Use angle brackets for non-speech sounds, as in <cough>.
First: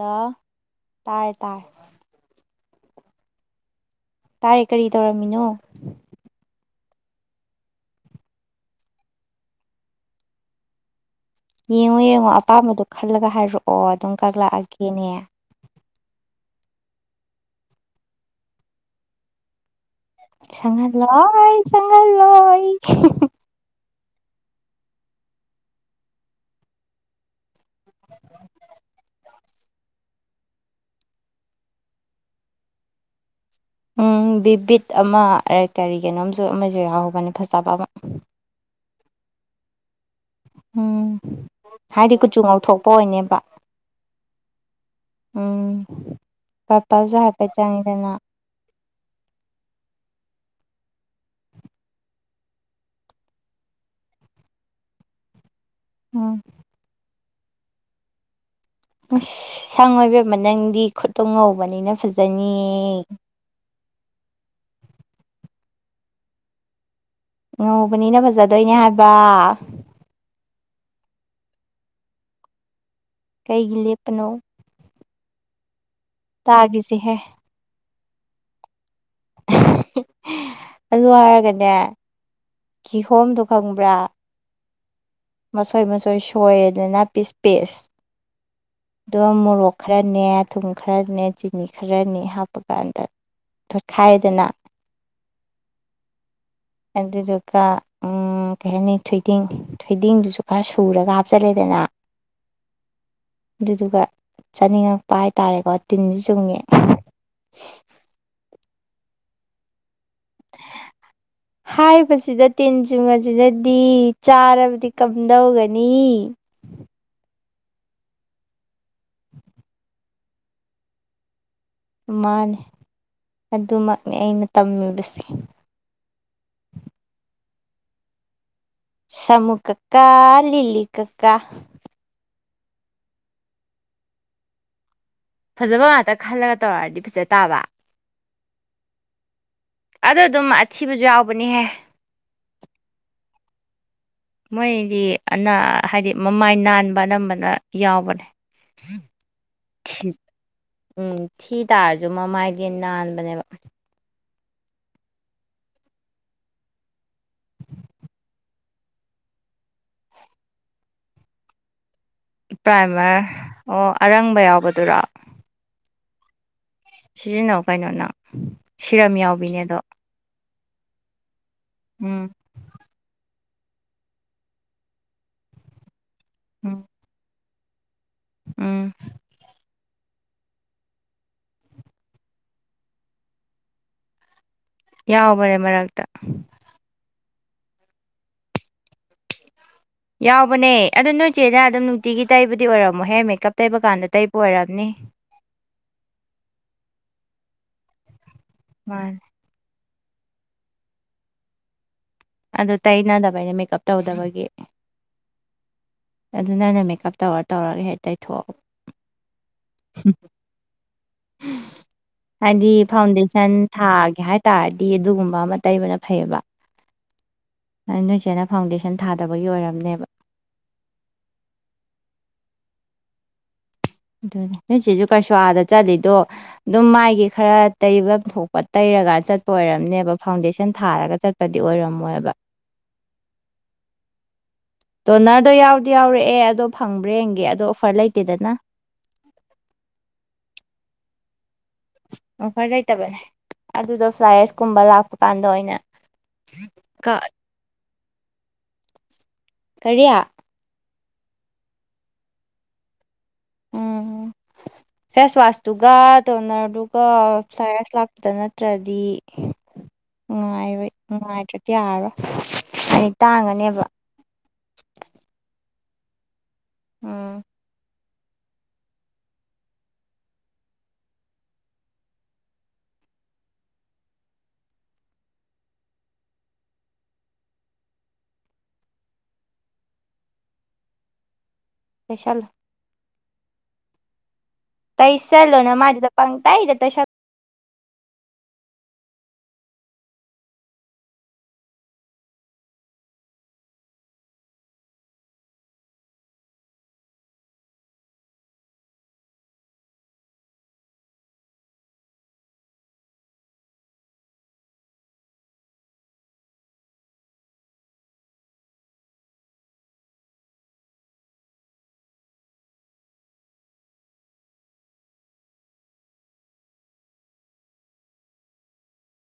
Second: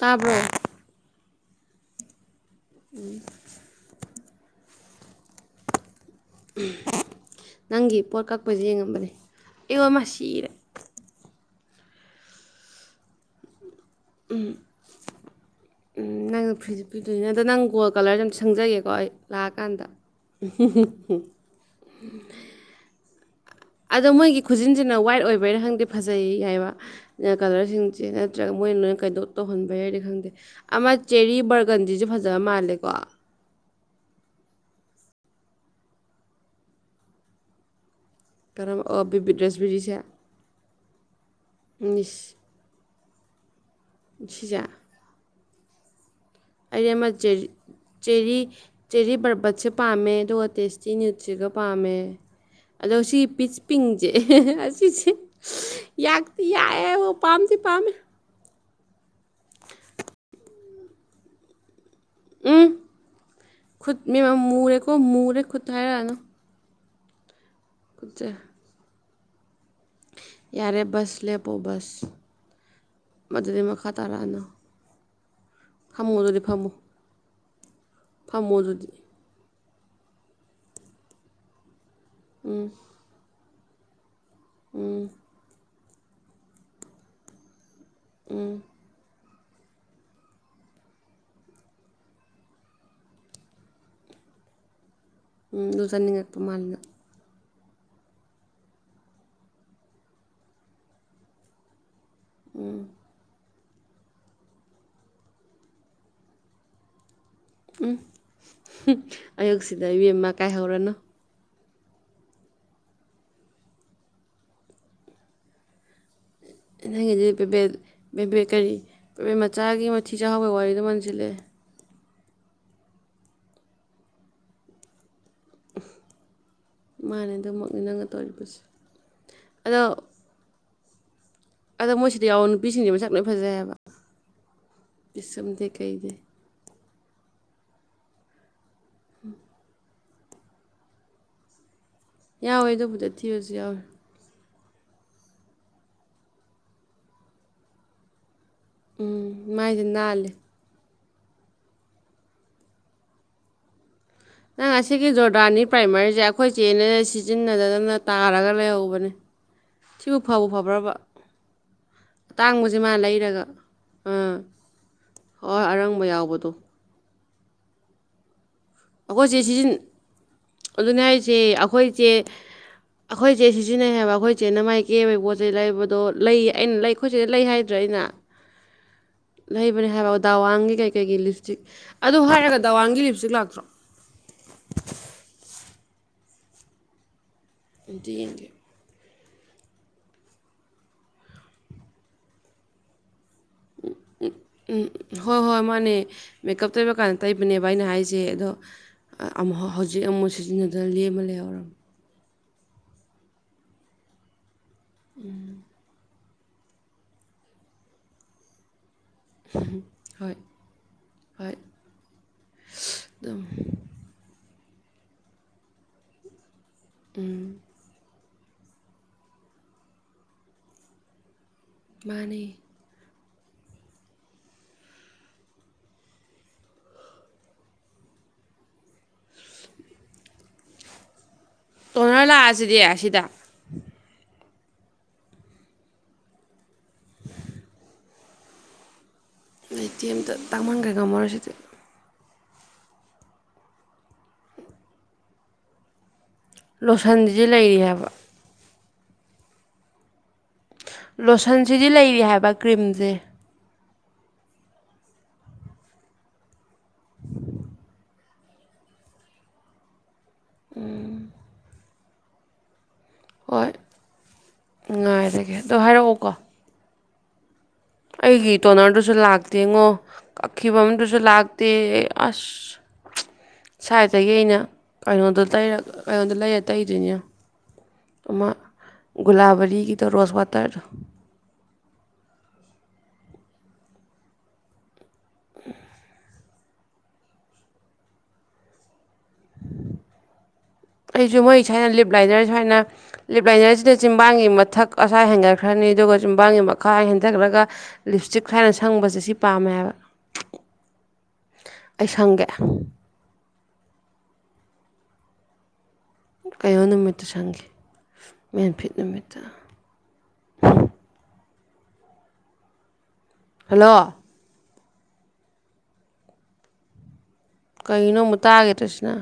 ꯂ ꯇꯥꯔ ꯇꯥꯔ ꯎꯝ ꯇꯥꯔꯦ ꯀꯔꯤ ꯇꯧꯔꯝꯃꯤꯅꯣ ꯅꯪꯒꯤ ꯄꯣꯠ ꯀꯛꯄꯁꯦ ꯌꯦꯡꯉꯝꯕꯅꯦ ꯑꯦ ꯋꯥꯃ ꯁꯤꯔꯦ ꯌꯦꯡꯉꯣ ꯌꯦꯡꯉꯣ ꯑꯄꯥꯝꯕꯗꯣ ꯈꯜꯂꯒ ꯍꯥꯏꯔꯛꯑꯣ ꯑꯗꯨꯝ ꯀꯛꯂꯛꯑꯒꯦꯅꯦ ꯐ꯭ꯔꯤꯁ ꯄꯤꯗꯣꯏꯅꯦ ꯑꯗꯣ ꯅꯪ ꯒꯣꯜ ꯀꯂꯔꯁ ꯌꯥꯝ ꯁꯪꯖꯒꯦꯀꯣ ꯑꯩ ꯂꯥꯛꯑꯀꯥꯟꯗ ꯁꯉ ꯂꯣꯏ ꯁꯒꯥꯜ ꯂꯣꯏ ꯑꯗꯣ ꯃꯣꯏꯒꯤ ꯈꯨꯖꯤꯟꯁꯤꯅ ꯋꯥꯏꯠ ꯑꯣꯏꯕꯩꯅ ꯈꯪꯗꯦ ꯐꯖꯩ ꯍꯥꯏꯕ ꯀꯂꯔꯁꯤꯡꯁꯦ ꯅꯠꯇ꯭ꯔꯒ ꯃꯣꯏꯅ ꯀꯩꯗ ꯇꯧꯍꯟꯕ ꯌꯥꯏꯔꯦ ꯈꯪꯗꯦ ꯑꯃ ꯆꯦꯔꯤ ꯕꯔꯒꯟꯁꯤꯁꯨ ꯐꯖꯕ ꯃꯥꯜꯂꯦꯀꯣ ꯎꯝ ꯕꯤꯕꯤꯠ ꯑꯃ ꯀꯔꯤꯒꯤꯅꯣꯝꯁꯨ ꯑꯃꯁꯨ ꯌꯥꯎꯍꯧꯕꯅꯤ ꯐꯖꯕ ꯑꯃ ꯑꯣ ꯄꯕꯤꯗ꯭ꯔꯦꯁꯕꯤꯔꯤꯁꯦ ꯎꯝ ꯍꯥꯏꯗꯤ ꯀꯨꯆꯨ ꯉꯥꯎꯊꯣꯛꯄ ꯑꯣꯏꯅꯅꯦꯕ ꯁꯤꯖ ꯎꯝ꯫ ꯑꯩ ꯑꯃ ꯄꯔꯄꯜꯁꯨ ꯍꯥꯏꯐꯦꯠ ꯆꯪꯉꯤꯗꯅ ꯆꯦꯔꯤ ꯆꯦꯔꯤ ꯕꯔꯕꯠꯁꯦ ꯄꯥꯝꯃꯦ ꯑꯗꯨꯒ ꯇꯦꯁ ꯁꯤ ꯅꯤꯌꯨꯠꯁꯤꯒ ꯄꯥꯝꯃꯦ ꯑꯗꯣ ꯁꯤ ꯄꯤꯁ ꯄꯤꯡꯁꯦ ꯑꯁꯤꯁꯦ꯫ ꯌꯥꯛꯇꯤ ꯎꯝ ꯌꯥꯑꯦ ꯕꯣ ꯄꯥꯝꯗꯤ ꯄꯥꯝꯃꯦ꯫ ꯑꯁ ꯁꯪꯉꯨ ꯏꯕꯦꯝꯃꯥ ꯅꯪꯗꯤ ꯈꯨꯠꯇꯣ ꯉꯧꯕꯅꯤꯅ ꯐꯖꯅꯤꯌꯦ꯫ ꯈꯨꯅꯦꯕ ꯃꯔꯦꯀꯣ ꯃꯨꯔꯦ ꯈꯨꯠꯇ ꯍꯥꯏꯔꯛꯑꯅꯨ ꯉꯧꯕꯅꯤꯅ ꯈꯨꯠꯁꯦ ꯐꯖꯗꯣꯏꯅꯦ ꯍꯥꯏꯕ ꯌꯥꯔꯦ ꯕꯁ ꯂꯦꯄꯣ ꯕꯁ ꯃꯗꯨꯗꯤ ꯀꯩꯒꯤ ꯃꯈꯥ ꯂꯦꯞꯄꯅꯣ ꯇꯥꯔꯛꯑꯅꯣ ꯇꯥꯒꯤꯁꯤꯍꯦ ꯐꯝꯃꯣ ꯑꯗꯨꯗꯤ ꯑꯗꯨ ꯍꯥꯏꯔꯒꯅꯦ ꯀꯤꯍꯣꯝꯗꯣ ꯈꯪꯕ꯭ꯔꯥ ꯎꯝ ꯃꯁꯣꯏ ꯃꯁꯣꯏ ꯁꯣꯏꯔꯦꯗꯅꯅꯥ ꯄꯤꯁ ꯄꯤꯁ ꯑꯗꯣ ꯃꯣꯔꯣꯛ ꯈꯔꯅꯦ ꯊꯨꯝ ꯈꯔꯅꯦ ꯆꯤꯅꯤ ꯈꯔꯅꯦ ꯍꯥꯞꯄꯀꯥꯟꯗ ꯇꯣꯠꯈꯥꯏꯔꯦꯗꯅ ꯎꯝ ꯗꯨ ꯆꯥꯅꯤꯡ ꯉꯥꯛꯄ ꯃꯥꯜꯂꯤ ꯅꯪ ꯀ ꯎꯝ ꯀꯩ ꯍꯥꯏꯅꯤ ꯊꯣꯏꯗꯤꯡ ꯊꯣꯏꯗꯤꯡꯗꯨꯁꯨ ꯈꯔ ꯁꯨꯔꯒ ꯍꯥꯞꯆꯤꯜꯂꯦꯗꯅ ꯎꯝ ꯑꯗꯨꯗꯨꯒ ꯆꯥꯅꯤꯡꯉꯛꯄ ꯍꯥꯏꯇꯥꯔꯦꯀꯣ ꯇꯤꯟꯁꯤ ꯆꯨꯝꯉꯦ ꯎꯝ ꯑꯌꯨꯛꯁꯤꯗ ꯏꯕꯦꯝꯃ ꯀꯥꯏ ꯍꯧꯔꯅꯨ ꯍꯥꯏꯕꯁꯤꯗ ꯇꯦꯟ ꯆꯨꯡꯉꯥꯁꯤꯅꯗꯤ ꯆꯥꯔꯕꯗꯤ ꯀꯝꯗꯧꯒꯅꯤ ꯅꯪꯒꯤ ꯗꯨꯗꯤ ꯄꯦꯕꯦꯠ ꯄꯦꯕꯦꯠ ꯀꯔꯤ ꯄꯦꯕꯦꯠ ꯃꯆꯥꯒꯤ ꯃꯊꯤ ꯆꯥꯍꯥꯎꯕꯒꯤ ꯋꯥꯔꯤꯗꯣ ꯃꯟꯁꯤꯜꯂꯦ ꯃꯥꯅꯦ ꯑꯗꯨꯃꯛꯅꯦ ꯑꯩꯅ ꯇꯝꯃꯤꯕꯁꯦ ꯃꯥꯅꯦ ꯑꯗꯨꯝꯃꯛꯅꯤ ꯅꯪꯒ ꯇꯧꯔꯤꯕꯁꯦ ꯁꯃꯨ ꯑꯗꯣ ꯀꯀꯥ ꯂꯤꯂꯤ ꯀꯀꯥ ꯑꯗꯣ ꯃꯣꯏꯁꯤꯗ ꯌꯥꯎꯕ ꯅꯨꯄꯤꯁꯤꯡꯁꯤ ꯃꯁꯛ ꯂꯣꯏ ꯐꯖꯩ ꯍꯥꯏꯕ ꯄꯤꯁꯨꯝꯗꯩ ꯐꯖꯕ ꯉꯥꯛꯇ ꯀꯩꯗꯩ ꯈꯜꯂꯒ ꯇꯧꯔꯛꯗꯤ ꯐꯖ ꯇꯥꯕ <unintelligible> ꯑꯗ ꯑꯗꯨꯝ ꯑꯊꯤꯕꯁꯨ ꯌꯥꯎꯕꯅꯤꯍꯦ ꯌꯥꯎꯋꯦ ꯑꯗꯨꯕꯨꯗꯤ ꯊꯤꯔꯁꯨ ꯌꯥꯎꯋꯦ ꯃꯣꯏꯗꯤ ꯑꯅꯥ ꯍꯥꯏꯗꯤ ꯃꯃꯥꯏ ꯅꯥꯟꯕ ꯑꯅꯝꯕꯅ ꯌꯥꯎꯕꯅꯦ ꯎꯝ ꯃꯥꯏꯗꯤ ꯅꯥꯜꯂꯤ ꯎꯝ ꯊꯤ ꯇꯥꯔꯁꯨ ꯃꯃꯥꯏꯗ ꯅꯥꯟꯕꯅꯦꯕ ꯅꯪ ꯑꯁꯤꯒꯤ ꯖꯣꯔꯗꯥꯅꯤ ꯄ꯭ꯔꯥꯏꯃꯥꯔꯁꯦ ꯑꯩꯈꯣꯏ ꯆꯦꯅꯦ ꯁꯤꯖꯤꯟꯅꯗꯗꯅ ꯇꯥꯔꯒ ꯂꯩꯍꯧꯕꯅꯦ ꯁꯤꯕꯨ ꯐꯕꯨ ꯐꯕ꯭ꯔꯕ ꯑꯇꯥꯡꯕꯁꯦ ꯃꯥ ꯄ꯭ꯔꯥꯏꯃꯔ ꯂꯩꯔꯒ ꯑꯣ ꯑꯥ ꯑꯔꯪꯕ ꯌꯥꯎꯕꯗꯨꯔꯣ ꯍꯣꯏ ꯑꯔꯪ ꯕ ꯌꯥꯎꯕꯗꯣ ꯁꯤꯖꯤꯟꯅꯧ ꯀꯩꯅꯣ ꯅꯪ ꯁꯤꯔꯝ ꯌꯥꯎꯕꯤꯅꯦ ꯑꯗꯣ ꯑꯗꯨꯅꯤ ꯍꯥꯏꯁꯦ ꯑꯈꯣꯏ ꯆꯦ ꯎꯝ ꯑꯩꯈꯣꯏ ꯏꯆꯦ ꯁꯤꯖꯤꯟꯅꯩ ꯍꯥꯏꯕ ꯑꯩꯈꯣꯏ ꯏꯆꯦꯅ ꯃꯥꯏ ꯀꯦꯕꯒꯤ ꯄꯣꯠ ꯆꯩꯩ ꯂꯩꯕꯗꯣ ꯂꯩ ꯑꯩꯅ ꯎꯝ ꯂꯩ ꯑꯩꯈꯣꯏꯆꯦꯗ ꯂꯩ ꯍꯥꯏꯗ꯭ꯔꯥ ꯑꯩꯅ ꯎꯝ ꯂꯩꯕꯅꯦ ꯍꯥꯏꯕ ꯗꯥꯋꯥꯡꯒꯤ ꯀꯩꯀꯩꯒꯤ ꯂꯤꯞꯁꯇꯤꯛ ꯑꯗꯨ ꯍꯥꯏꯔꯒ ꯗꯥꯋꯥꯡꯒꯤ ꯂꯤꯞꯁꯇꯤꯛ ꯂꯥꯛꯇ꯭ꯔꯣ <inaudible> ꯌꯥꯎꯕꯅꯦ ꯃꯔꯛꯇ ꯑꯃꯇ ꯌꯦꯡꯒꯦ ꯌꯥꯎꯕꯅꯦ ꯑꯗꯨ ꯅꯣꯏ ꯏꯆꯦꯅ ꯑꯗꯨꯝ ꯅꯨꯡꯇꯤꯒꯤ ꯇꯥꯏꯕꯗꯤ ꯑꯣꯏꯔꯝꯃꯣꯏ ꯍꯦ ꯃꯦ ꯀꯞ ꯇꯩꯕ ꯀꯥꯟꯗ ꯇꯩꯕ ꯑꯣꯏꯔꯝꯅꯤ ꯍꯣꯏ ꯍꯣꯏ ꯃꯥꯅꯦ ꯃꯦꯀꯞ ꯇꯩꯕ ꯀꯥꯟꯗ ꯇꯩꯕꯅꯦꯕ ꯑꯩꯅ ꯍꯥꯏꯁꯦ ꯑꯗꯣ ꯃꯥꯅꯦ ꯑꯃꯨꯛ ꯍꯧ ꯍꯧꯖꯤꯛ ꯑꯃꯨꯛ ꯁꯤꯖꯤꯟꯅꯗꯅ ꯂꯦꯝꯃ ꯂꯩꯍꯧꯔꯝ꯫ ꯑꯗꯨ ꯇꯩꯅꯗꯕ ꯑꯩꯅ ꯃꯦꯀꯞ ꯇꯧꯗꯕꯒꯤ ꯎꯝ ꯑꯗꯨ ꯅꯪꯅ ꯃꯦꯀꯞ ꯇꯧꯔ ꯇꯧꯔꯒ ꯍꯦꯛ ꯇꯩꯊꯣꯛꯑꯣ ꯍꯣꯏ ꯍꯣꯏ ꯍꯥꯏꯗꯤ ꯑꯗꯨꯝ ꯐꯥꯎꯟꯗꯦꯁꯟ ꯊꯥꯒꯦ ꯍꯥꯏ ꯇꯥꯔꯗꯤ ꯑꯗꯨꯒꯨꯝꯕ ꯑꯃ ꯇꯩꯕꯅ ꯐꯩꯌꯦꯕ ꯅꯣꯏꯁꯤꯦꯅ ꯐꯥꯎꯟꯗꯦꯁꯟ ꯊꯥꯗꯕꯒꯤ ꯑꯣꯏꯔꯝꯅꯦꯕ ꯃꯥꯅꯤ ꯑꯗꯨ ꯅꯣꯏꯁꯤꯁꯨ ꯀꯩꯁꯨ ꯑꯥꯗ ꯆꯠꯂꯤꯗꯣ ꯑꯗꯨꯝ ꯃꯥꯥꯏꯒꯤ ꯈꯔ ꯇꯩꯐꯝ ꯊꯣꯛꯄ ꯇꯩꯔ ꯄꯔꯀꯥꯟ ꯆꯠꯄ ꯑꯣꯏꯔꯝꯅꯦꯕ ꯐꯥꯎꯟꯗꯦꯁꯟ ꯊꯥꯔꯒ ꯆꯠꯄ ꯇꯗꯤ ꯇꯣꯅꯔ ꯑꯣꯏꯔꯝꯃꯣꯏꯕ ꯂꯥꯛꯑꯁꯤꯗꯤ ꯑꯁꯤꯗ ꯗꯣꯅꯔꯗꯣ ꯌꯥꯎꯗꯤ ꯌꯥꯎꯔꯛꯑꯦ ꯑꯗꯣ ꯐꯪꯕ꯭ꯔꯦ ꯌꯦꯡꯒꯤ ꯑꯗꯣ ꯑꯣꯐꯔ ꯂꯩꯇꯦꯗꯅ ꯑꯇꯤ ꯑ ꯑꯃꯇ ꯇꯥꯡꯃꯟꯈꯩ ꯉꯝꯃꯔꯁꯤꯗꯤ ꯑꯣꯐꯔ ꯂꯩꯇꯕꯅꯦ ꯑꯗꯨꯗꯣ ꯐ꯭ꯂꯥꯌꯔꯁꯀꯨꯝꯕ ꯂꯥꯛꯄ ꯀꯥꯟꯗ ꯑꯣꯏꯅ ꯂꯣꯁꯟꯁ ꯂꯩꯔꯤ ꯍꯥꯏꯕ ꯀꯔꯤꯌꯥ ꯂꯣꯁꯟꯁꯤꯗꯤ ꯂꯩꯔꯤ ꯍꯥꯏꯕ ꯀ꯭ꯔꯤꯝꯁꯦ ꯎꯝ ꯐꯦꯁ ꯋꯥꯁꯇꯨꯒ ꯗꯣꯅꯔꯗꯨꯒ ꯐꯥꯏꯔꯁ ꯂꯥꯛꯄꯗ ꯅꯠꯇ꯭ꯔꯗꯤ <inaudible> ꯉꯉꯥꯏꯕ ꯅꯨꯡꯉꯥꯏꯇ꯭ꯔꯗꯤ ꯌꯥꯔꯣ ꯍꯣꯏ ꯉꯉꯥꯏꯖꯒꯦ ꯑꯗ ꯍꯥꯏꯔꯛꯑꯣꯀꯣ ꯑꯝ ꯑꯩꯒꯤ ꯇꯣꯅꯔꯗꯨꯁꯨ ꯂꯥꯛꯇꯦꯉꯣ ꯑꯀꯤꯤ ꯄꯃꯤ ꯇꯁ ꯂꯥꯛꯒꯇꯩ ꯑꯁ ꯁꯥꯏꯠꯇꯒꯤ ꯑꯩꯅ ꯀꯩꯅꯣꯗꯔ ꯀꯩꯅꯣꯗ ꯂꯩꯔ ꯇꯩꯗꯣꯏꯅꯦ ꯑꯃ ꯒꯨꯂꯥꯕꯔꯤꯒꯤꯗ ꯔꯣꯁ ꯋꯥꯇꯔ ꯏꯁꯄꯦꯁꯦꯜ ꯀꯩꯁ ꯆꯠꯂꯣ ꯅ ꯃꯥꯖꯤꯦꯗ ꯄꯪ ꯇ ꯍꯥꯏꯗ ꯇꯁꯥ <inaudible> ꯑꯩꯁꯨ ꯃꯣꯏ ꯁꯥꯏꯅ ꯂꯤꯞ ꯂꯥꯏꯅꯔ ꯁꯨꯃꯥꯏꯅ ꯂꯤꯞ ꯂꯥꯏꯅꯔꯁꯤꯗ ꯆꯤꯕꯥꯡꯒꯤ ꯃꯊꯛ ꯑꯁꯋꯥ ꯍꯦꯟꯒꯠꯈ꯭ꯔꯅꯤ ꯑꯗꯨꯒ ꯀꯣ ꯌꯨꯝꯕꯥꯡꯒꯤ ꯃꯈꯥ ꯍꯦꯟꯊꯈ꯭ꯔꯒ ꯂꯤꯞꯁꯇꯤꯛ ꯈꯥꯏꯅ ꯁꯪꯕꯁꯦ ꯁꯤ ꯄꯥꯝꯃꯦ ꯍꯥꯏꯕ ꯑꯩꯁꯪꯒꯦ ꯀꯩꯅꯣ ꯅꯨꯃꯤꯠꯇ ꯁꯪꯈꯤ ꯃꯦꯟꯐꯤꯠ ꯅꯨꯃꯤꯠꯇ ꯑꯝ ꯍꯜꯂꯣ ꯀꯩꯅꯣ ꯃꯨ ꯇꯥꯒꯦ ꯇꯁꯤꯅ